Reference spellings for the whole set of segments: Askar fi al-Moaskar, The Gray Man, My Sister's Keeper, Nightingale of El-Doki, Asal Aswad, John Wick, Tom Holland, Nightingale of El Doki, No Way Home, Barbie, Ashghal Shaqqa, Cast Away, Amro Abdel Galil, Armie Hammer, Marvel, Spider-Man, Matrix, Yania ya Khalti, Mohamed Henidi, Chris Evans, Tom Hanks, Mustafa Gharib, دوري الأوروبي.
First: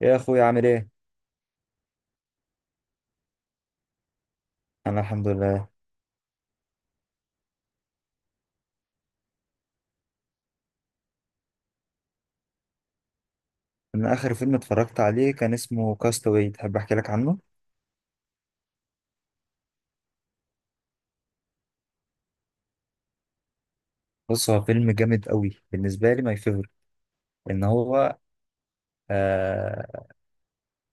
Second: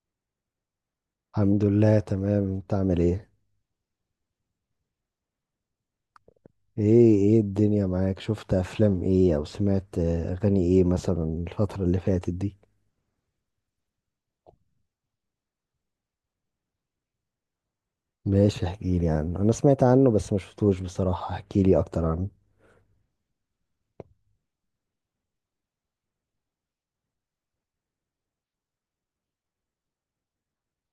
يا اخويا، عامل ايه؟ الحمد لله، تمام. انت عامل ايه؟ انا الحمد لله. ايه ايه الدنيا معاك؟ شفت افلام ايه او سمعت اغاني ايه مثلا الفترة اللي فاتت دي؟ انا اخر فيلم اتفرجت عليه كان اسمه كاستاوي. تحب احكي لك عنه؟ ماشي احكيلي عنه، انا سمعت عنه بس ما شفتوش بصراحة، احكيلي اكتر عنه. بص، هو فيلم جامد قوي بالنسبه لي، ماي فيفورت. ان هو آه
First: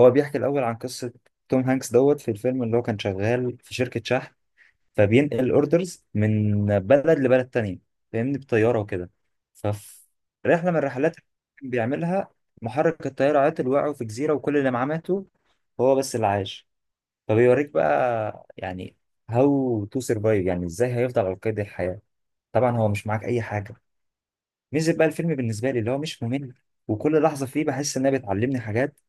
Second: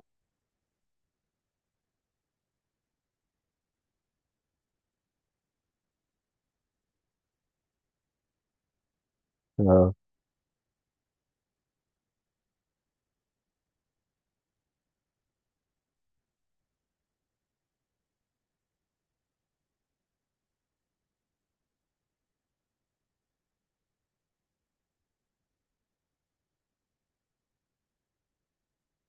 هو بيحكي الاول عن قصه توم هانكس دوت في الفيلم، اللي هو كان شغال في شركه شحن. فبينقل اوردرز من بلد لبلد تانية، فاهمني، بطياره وكده. اه، ففي رحله من الرحلات اللي كان بيعملها، محرك الطياره عطل، وقعوا في جزيره، وكل اللي معاه ماتوا. هو بس اللي عاش. فبيوريك بقى يعني، هاو تو سرفايف، يعني ازاي هيفضل على قيد الحياة. طبعا هو مش معاك اي حاجة. ميزة بقى الفيلم بالنسبة لي اللي هو مش ممل، وكل لحظة فيه بحس انها بتعلمني حاجات.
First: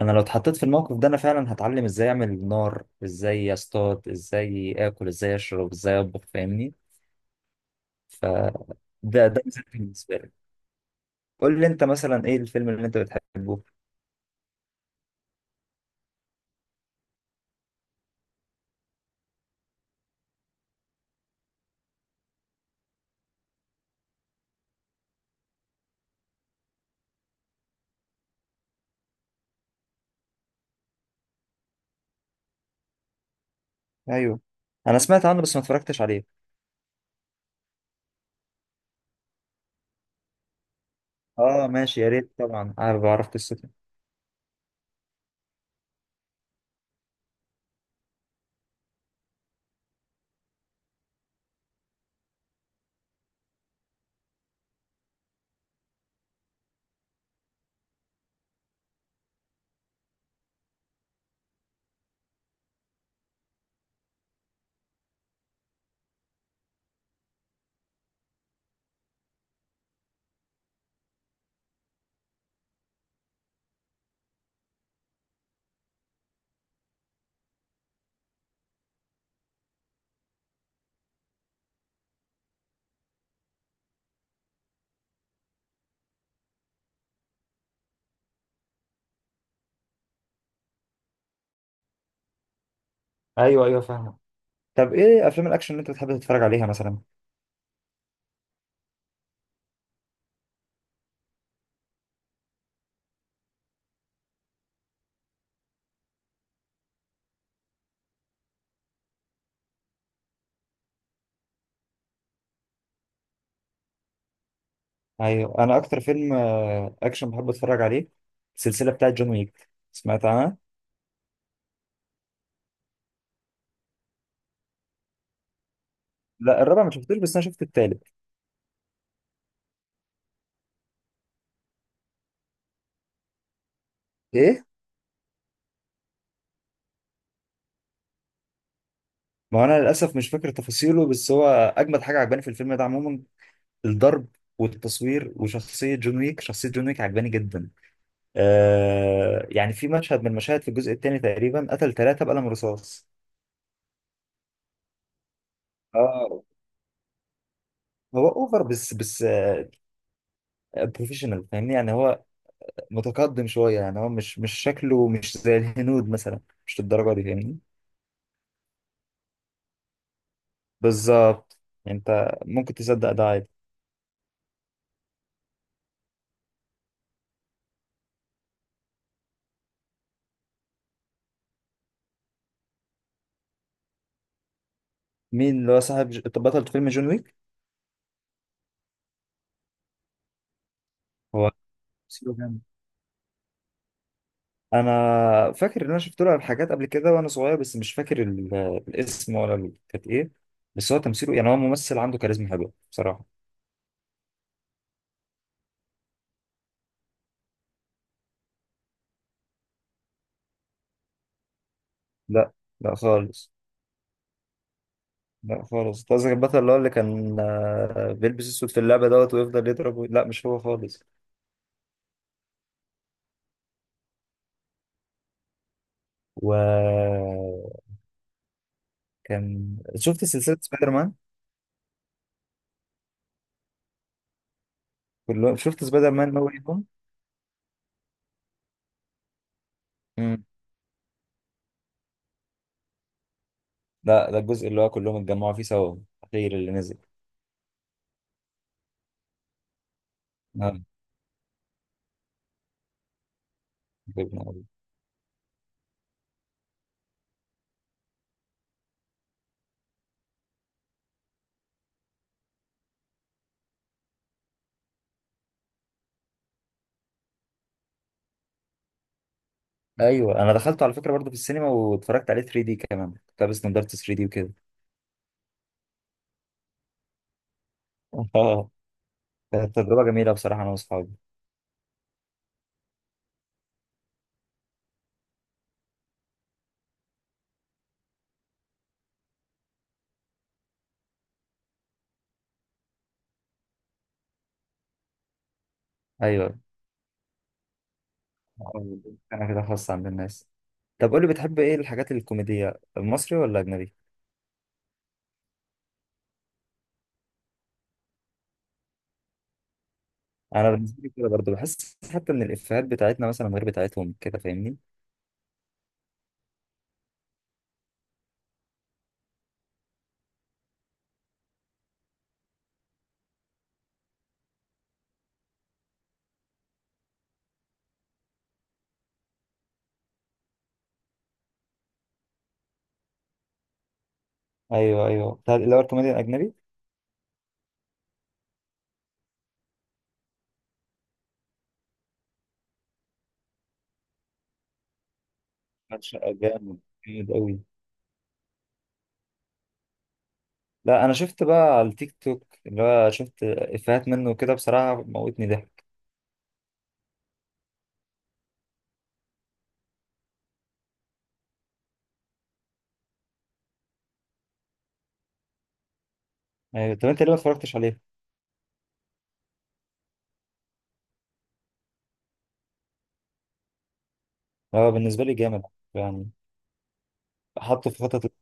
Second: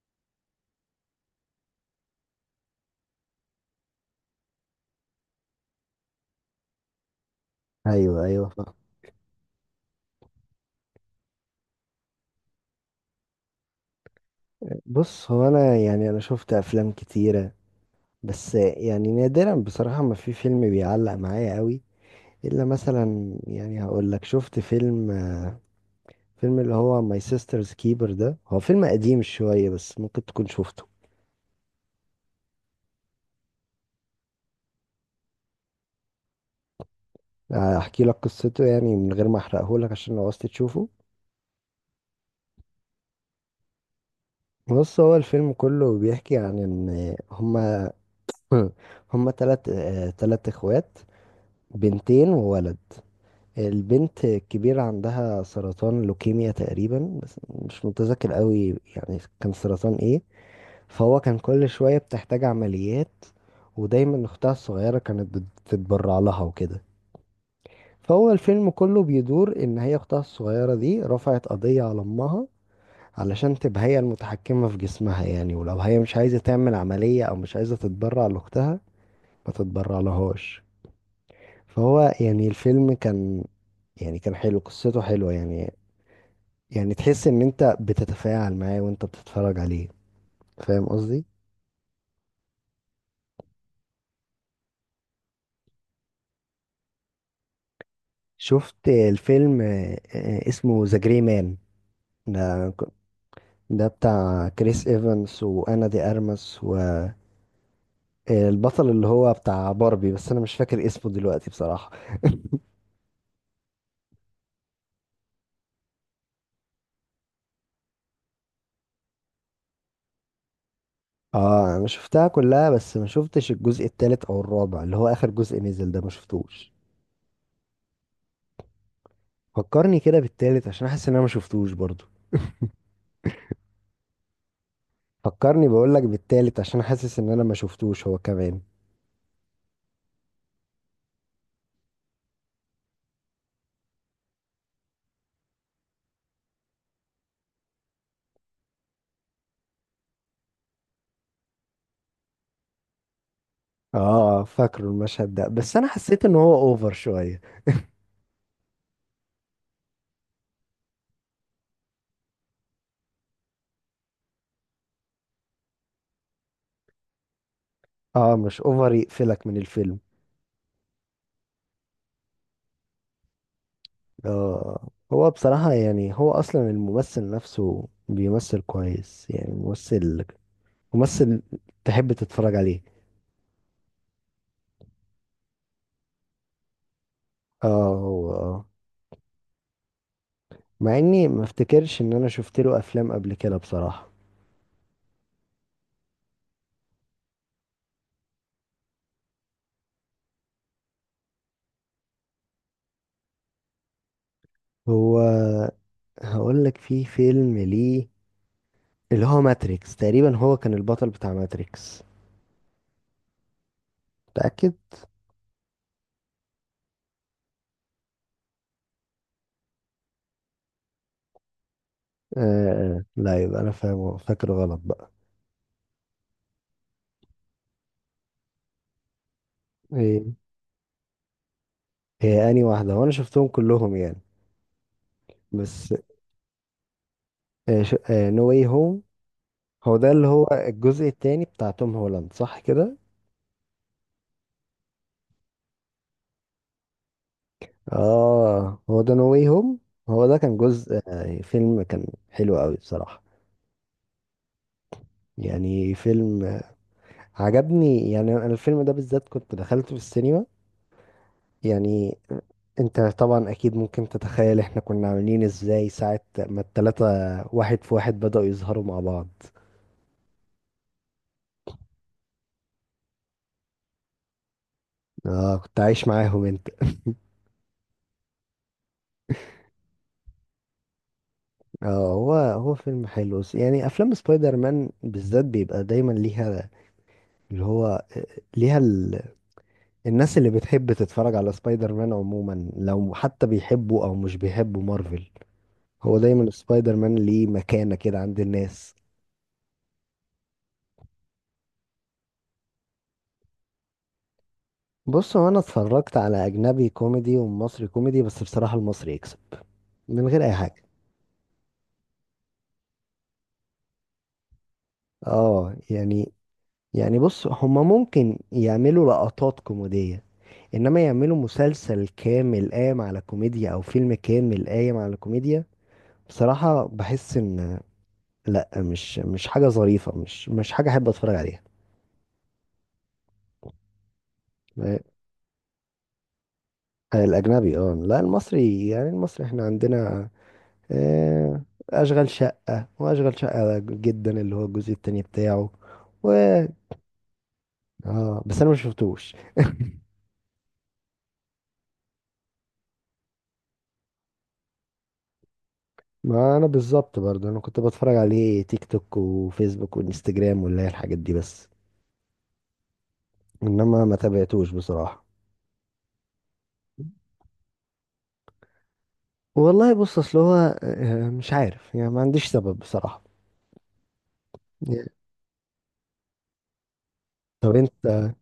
انا لو اتحطيت في الموقف ده، انا فعلا هتعلم ازاي اعمل نار، ازاي اصطاد، ازاي اكل، ازاي اشرب، ازاي اطبخ، فاهمني. ايوه ف ايوه فاهم. ده مثلاً بالنسبة لي. قول لي انت، مثلا ايه الفيلم اللي انت بتحبه؟ بص، هو انا يعني انا شفت افلام كتيرة، بس يعني نادرا بصراحة ما في فيلم بيعلق معايا قوي، الا مثلا يعني هقول لك شفت فيلم اللي هو My Sister's Keeper. ده هو فيلم قديم شوية بس ممكن تكون شفته. ايوه، انا سمعت عنه بس ما اتفرجتش عليه. احكي لك قصته يعني من غير ما احرقه لك عشان لو عايز تشوفه. اه ماشي، يا ريت، طبعا انا بعرف قصته. بص، هو الفيلم كله بيحكي عن ان هما هما تلات تلات اخوات، بنتين وولد. البنت الكبيرة عندها سرطان لوكيميا تقريبا بس مش متذكر قوي يعني كان سرطان ايه. فهو كان كل شوية بتحتاج عمليات، ودايما أختها الصغيرة كانت بتتبرع لها وكده. فهو الفيلم كله بيدور إن هي أختها الصغيرة دي رفعت قضية على أمها علشان تبقى هي المتحكمة في جسمها، يعني ولو هي مش عايزة تعمل عملية أو مش عايزة تتبرع لأختها ما تتبرع لهاش. فهو يعني الفيلم كان، يعني كان حلو، قصته حلوة يعني. يعني تحس إن أنت بتتفاعل معاه وأنت بتتفرج عليه. فاهم قصدي؟ ايوه، ايوه، فاهم. طب ايه افلام الاكشن اللي انت بتحب تتفرج عليها مثلا؟ شفت الفيلم اسمه ذا جري مان. ده ده بتاع كريس ايفنس وانا دي ارمس، والبطل اللي هو بتاع باربي بس انا مش فاكر اسمه دلوقتي بصراحة. ايوه، انا اكتر فيلم اكشن بحب اتفرج عليه، السلسله بتاعت جون ويك، سمعت عنها؟ اه، انا شفتها كلها بس ما شفتش الجزء التالت او الرابع اللي هو اخر جزء نزل ده، ما لا، شفتوش. الرابع ما شفتوش بس انا شفت التالت. فكرني كده بالتالت عشان احس ان انا ما شفتوش برضو. ايه. فكرني بقول لك بالتالت عشان حاسس ان انا ما شفتوش هو كمان. ما انا للاسف مش فاكر تفاصيله، بس هو اجمد حاجه عجباني في الفيلم ده عموما، الضرب والتصوير وشخصيه جون ويك. شخصيه جون ويك عجباني جدا. آه، يعني في مشهد من المشاهد في الجزء الثاني تقريبا، قتل ثلاثه بقلم رصاص. اه، فاكره المشهد ده بس انا حسيت ان اه، هو اوفر شوية. هو اوفر، بس بروفيشنال، فاهمني، يعني هو متقدم شوية، يعني هو مش شكله مش زي الهنود مثلا، مش للدرجة دي، فاهمني. اه مش اوفر يقفلك من الفيلم. بالظبط. يعني انت ممكن تصدق ده عادي. آه، هو بصراحة يعني هو أصلا الممثل نفسه بيمثل كويس، يعني ممثل تحب تتفرج عليه. مين اللي هو صاحب بطل فيلم جون ويك؟ اه هو اه، مع إني ما هو افتكرش إن أنا سيبه شفت جامد. له أفلام قبل كده بصراحة. انا فاكر ان انا شفت له حاجات قبل كده وانا صغير، بس مش فاكر الاسم ولا كانت ايه. بس هو تمثيله، يعني هو ممثل عنده كاريزما حلوة بصراحة. هو هقول لك في فيلم ليه اللي هو ماتريكس تقريبا، هو كان البطل بتاع ماتريكس. لا، لا خالص، متأكد؟ لا خالص. أنت قصدك البطل اللي هو اللي كان بيلبس اسود في اللعبة دوت، ويفضل يضرب لا، مش هو خالص. آه لا يبقى أنا فاهم، فاكر غلط بقى. و كان إيه شفت سلسلة سبايدر مان؟ هي أنهي واحدة؟ وأنا شفتهم كلهم يعني، كله. شفت بس سبايدر مان نو واي هوم. نو واي هوم. هو ده اللي امم هو الجزء التاني بتاع توم هولاند، صح كده؟ لا، ده الجزء اللي هو كلهم اتجمعوا فيه سوا، الأخير اللي نزل. اه هو ده نو واي هوم. هو ده كان آه. جزء فيلم كان حلو قوي بصراحة. جبنا أوي. يعني فيلم عجبني، يعني انا الفيلم ده بالذات كنت دخلته في السينما. يعني انت طبعا اكيد ممكن تتخيل احنا كنا عاملين ازاي ساعة ما التلاتة واحد في واحد بدأوا يظهروا مع بعض. ايوه، انا دخلته على فكرة برضه في السينما واتفرجت عليه 3 دي كمان، كنت لابس نضارة 3 دي وكده. اه كنت عايش معاهم انت. اه. كانت تجربة جميلة بصراحة، انا واصحابي. اه، هو هو فيلم حلو، يعني افلام سبايدر مان بالذات بيبقى دايما ليها، اللي هو ليها ال... الناس اللي بتحب تتفرج على سبايدر مان عموما، لو حتى بيحبوا او مش بيحبوا مارفل، هو دايما ايوه. سبايدر مان ليه مكانة كده عند الناس. آه. انا كده، خاصة عند الناس. طب قول لي، بتحب ايه الحاجات الكوميدية، المصري ولا اجنبي؟ بص هو انا اتفرجت على اجنبي كوميدي ومصري كوميدي، بس بصراحة المصري يكسب من غير اي انا حاجة. بالنسبة لي كده برضه بحس حتى ان الافيهات بتاعتنا مثلا غير بتاعتهم كده، فاهمني. اه يعني، يعني بص هما ممكن يعملوا لقطات كوميدية، انما يعملوا مسلسل كامل قايم على كوميديا او فيلم كامل قايم على كوميديا، بصراحة بحس ان لا، مش حاجة ظريفة، مش حاجة أحب أتفرج عليها. آه، ايوه، ايوه، اللي هو الكوميديا الاجنبي. الأجنبي اه لا، المصري، يعني المصري احنا عندنا آه، أشغال شقة وأشغال شقة جدا اللي هو الجزء التاني بتاعه. و شقة جامد، جامد قوي. اه بس أنا ما شفتوش. لا، انا شفت بقى على التيك توك، اللي هو شفت افيهات منه كده بصراحة، موتني ضحك. ما أنا بالظبط برضه، أنا كنت بتفرج عليه تيك توك وفيسبوك وإنستجرام واللي هي الحاجات دي، بس إنما ما تابعتوش بصراحة. أيوة. طب انت ليه ما اتفرجتش عليه؟ والله بص أصل هو مش عارف يعني، ما عنديش سبب بصراحة. هو بالنسبة لي جامد، يعني طب حطه في أنت خطط.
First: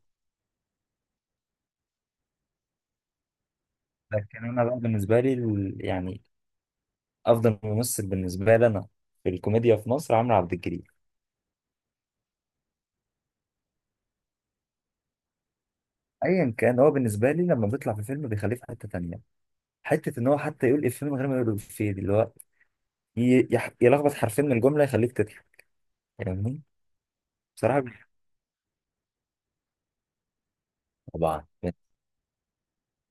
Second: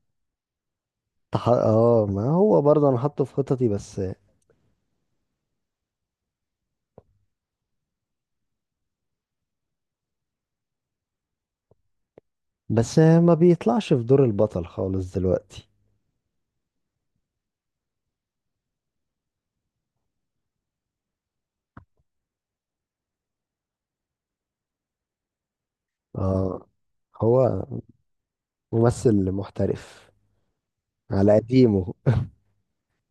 اه ما هو برضه انا حاطه في خططي بس. لكن انا بقى بالنسبة لي يعني افضل ممثل بالنسبة لي انا في الكوميديا في مصر عمرو عبد الجليل. بس ما بيطلعش في دور البطل خالص دلوقتي. ايا كان، هو بالنسبة لي لما بيطلع في فيلم بيخليه في حتة تانية، حتة ان هو حتى يقول افيه من غير ما يقول افيه دي، اللي هو يلخبط حرفين من الجملة، يخليك تضحك. يعني، اه هو بصراحة، ممثل محترف على طبعا. قديمه.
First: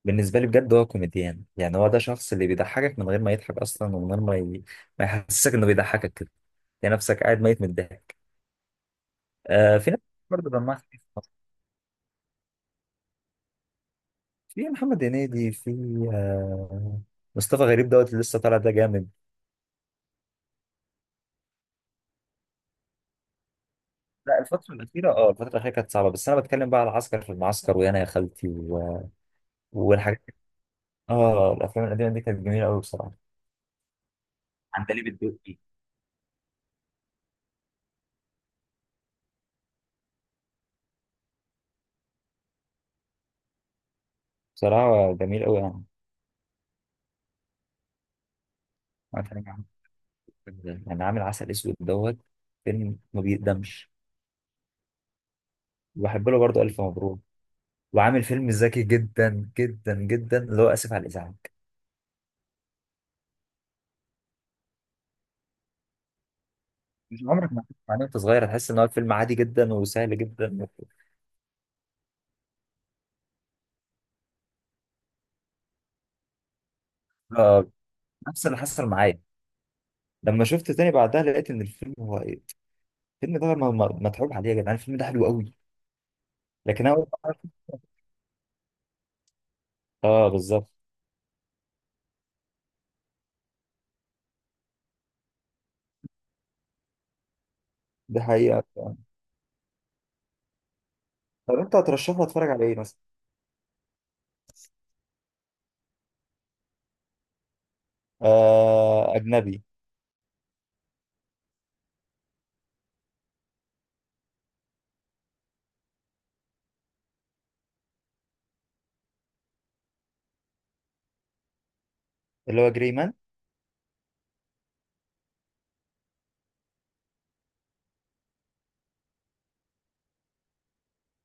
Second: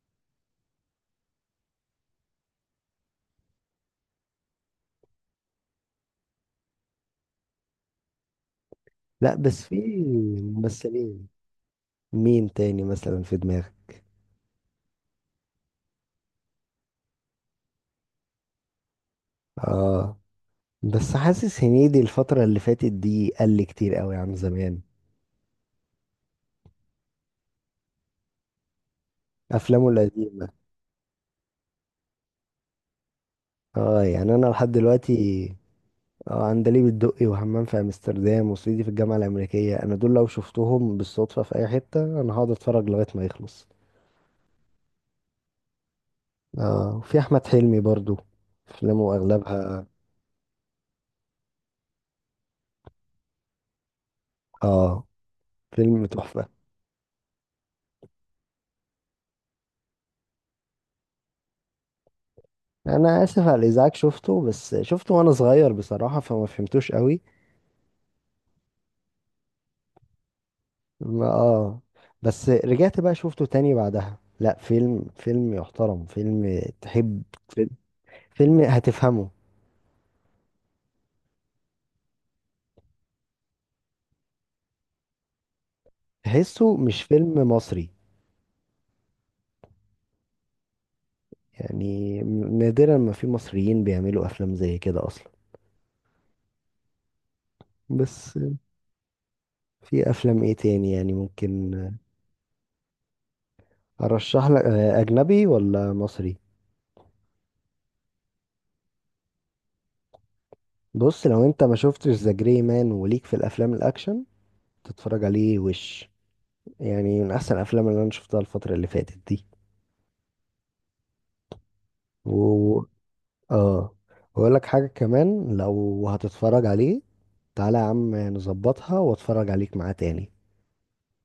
بالنسبة لي بجد هو كوميديان، يعني هو ده شخص اللي بيضحكك من غير ما يضحك أصلا، ومن غير ما ما يحسسك إنه بيضحكك كده. يعني نفسك قاعد ميت من الضحك. لا بس في آه، في ناس برضه دمها خفيف في ممثلين، مصر، مين تاني مثلا في دماغك؟ في محمد هنيدي، في آه مصطفى غريب دوت اللي لسه طالع، ده جامد. اه بس حاسس هنيدي الفترة اللي فاتت دي قل كتير قوي عن لا، زمان، الفترة الأخيرة كانت صعبة، بس أنا بتكلم بقى على عسكر في المعسكر، ويانا يا خالتي افلامه والحاجات دي. القديمة. اه، الأفلام القديمة دي كانت جميلة أوي بصراحة. اه يعني انا لحد عندليب دلوقتي، الدقي، اه عندليب الدقي وحمام في امستردام وسيدي في الجامعه الامريكيه، انا دول لو شفتهم بالصدفه في اي حته انا هقعد اتفرج لغايه ما يخلص. بصراحة جميل أوي يعني. اه وفي احمد حلمي برضو، افلامه اغلبها، يعني عامل عسل أسود دوت، فيلم ما بيقدمش. اه فيلم وبحب له تحفه. برضه ألف مبروك، وعامل فيلم ذكي جدا جدا جدا، اللي هو آسف على الإزعاج. انا اسف على الازعاج شفته، بس شفته وانا صغير بصراحه فما فهمتوش قوي. مش عمرك ما هتفهم عليه وأنت صغير، هتحس إن هو فيلم عادي جدا وسهل جدا. ما اه بس رجعت بقى شفته تاني بعدها، لا فيلم يحترم، فيلم تحب، آه، فيلم نفس اللي فيلم حصل معايا. هتفهمه. لما شفت تاني بعدها لقيت إن الفيلم هو إيه، الفيلم ده متعوب عليه يا جدعان، الفيلم ده حلو قوي. تحسه لكن أنا أول مش ما فيلم مصري، آه، بالظبط. يعني نادرا ما في مصريين بيعملوا افلام زي كده اصلا. دي بس حقيقة. في افلام ايه تاني يعني طب ممكن أنت هترشح لي أتفرج على إيه مثلا؟ ارشح لك، اجنبي ولا مصري؟ آه، أجنبي. بص لو انت ما شفتش ذا جري مان وليك في الافلام الاكشن، تتفرج عليه وش، يعني من احسن الافلام اللي انا شفتها الفترة اللي فاتت دي. اللي هو و جري مان. اه واقول لك حاجة كمان، لو هتتفرج عليه تعالى يا عم نظبطها واتفرج عليك معاه تاني.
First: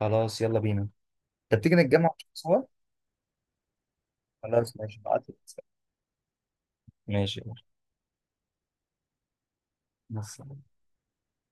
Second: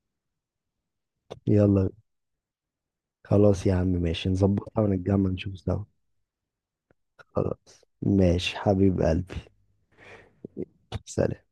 خلاص، يلا بينا. طب تيجي يلا نتجمع سوا. خلاص يا عم ماشي، خلاص نظبطها ماشي، ونتجمع بعتلي. نشوف سوا. ماشي. خلاص ماشي حبيب قلبي. بس. سلام.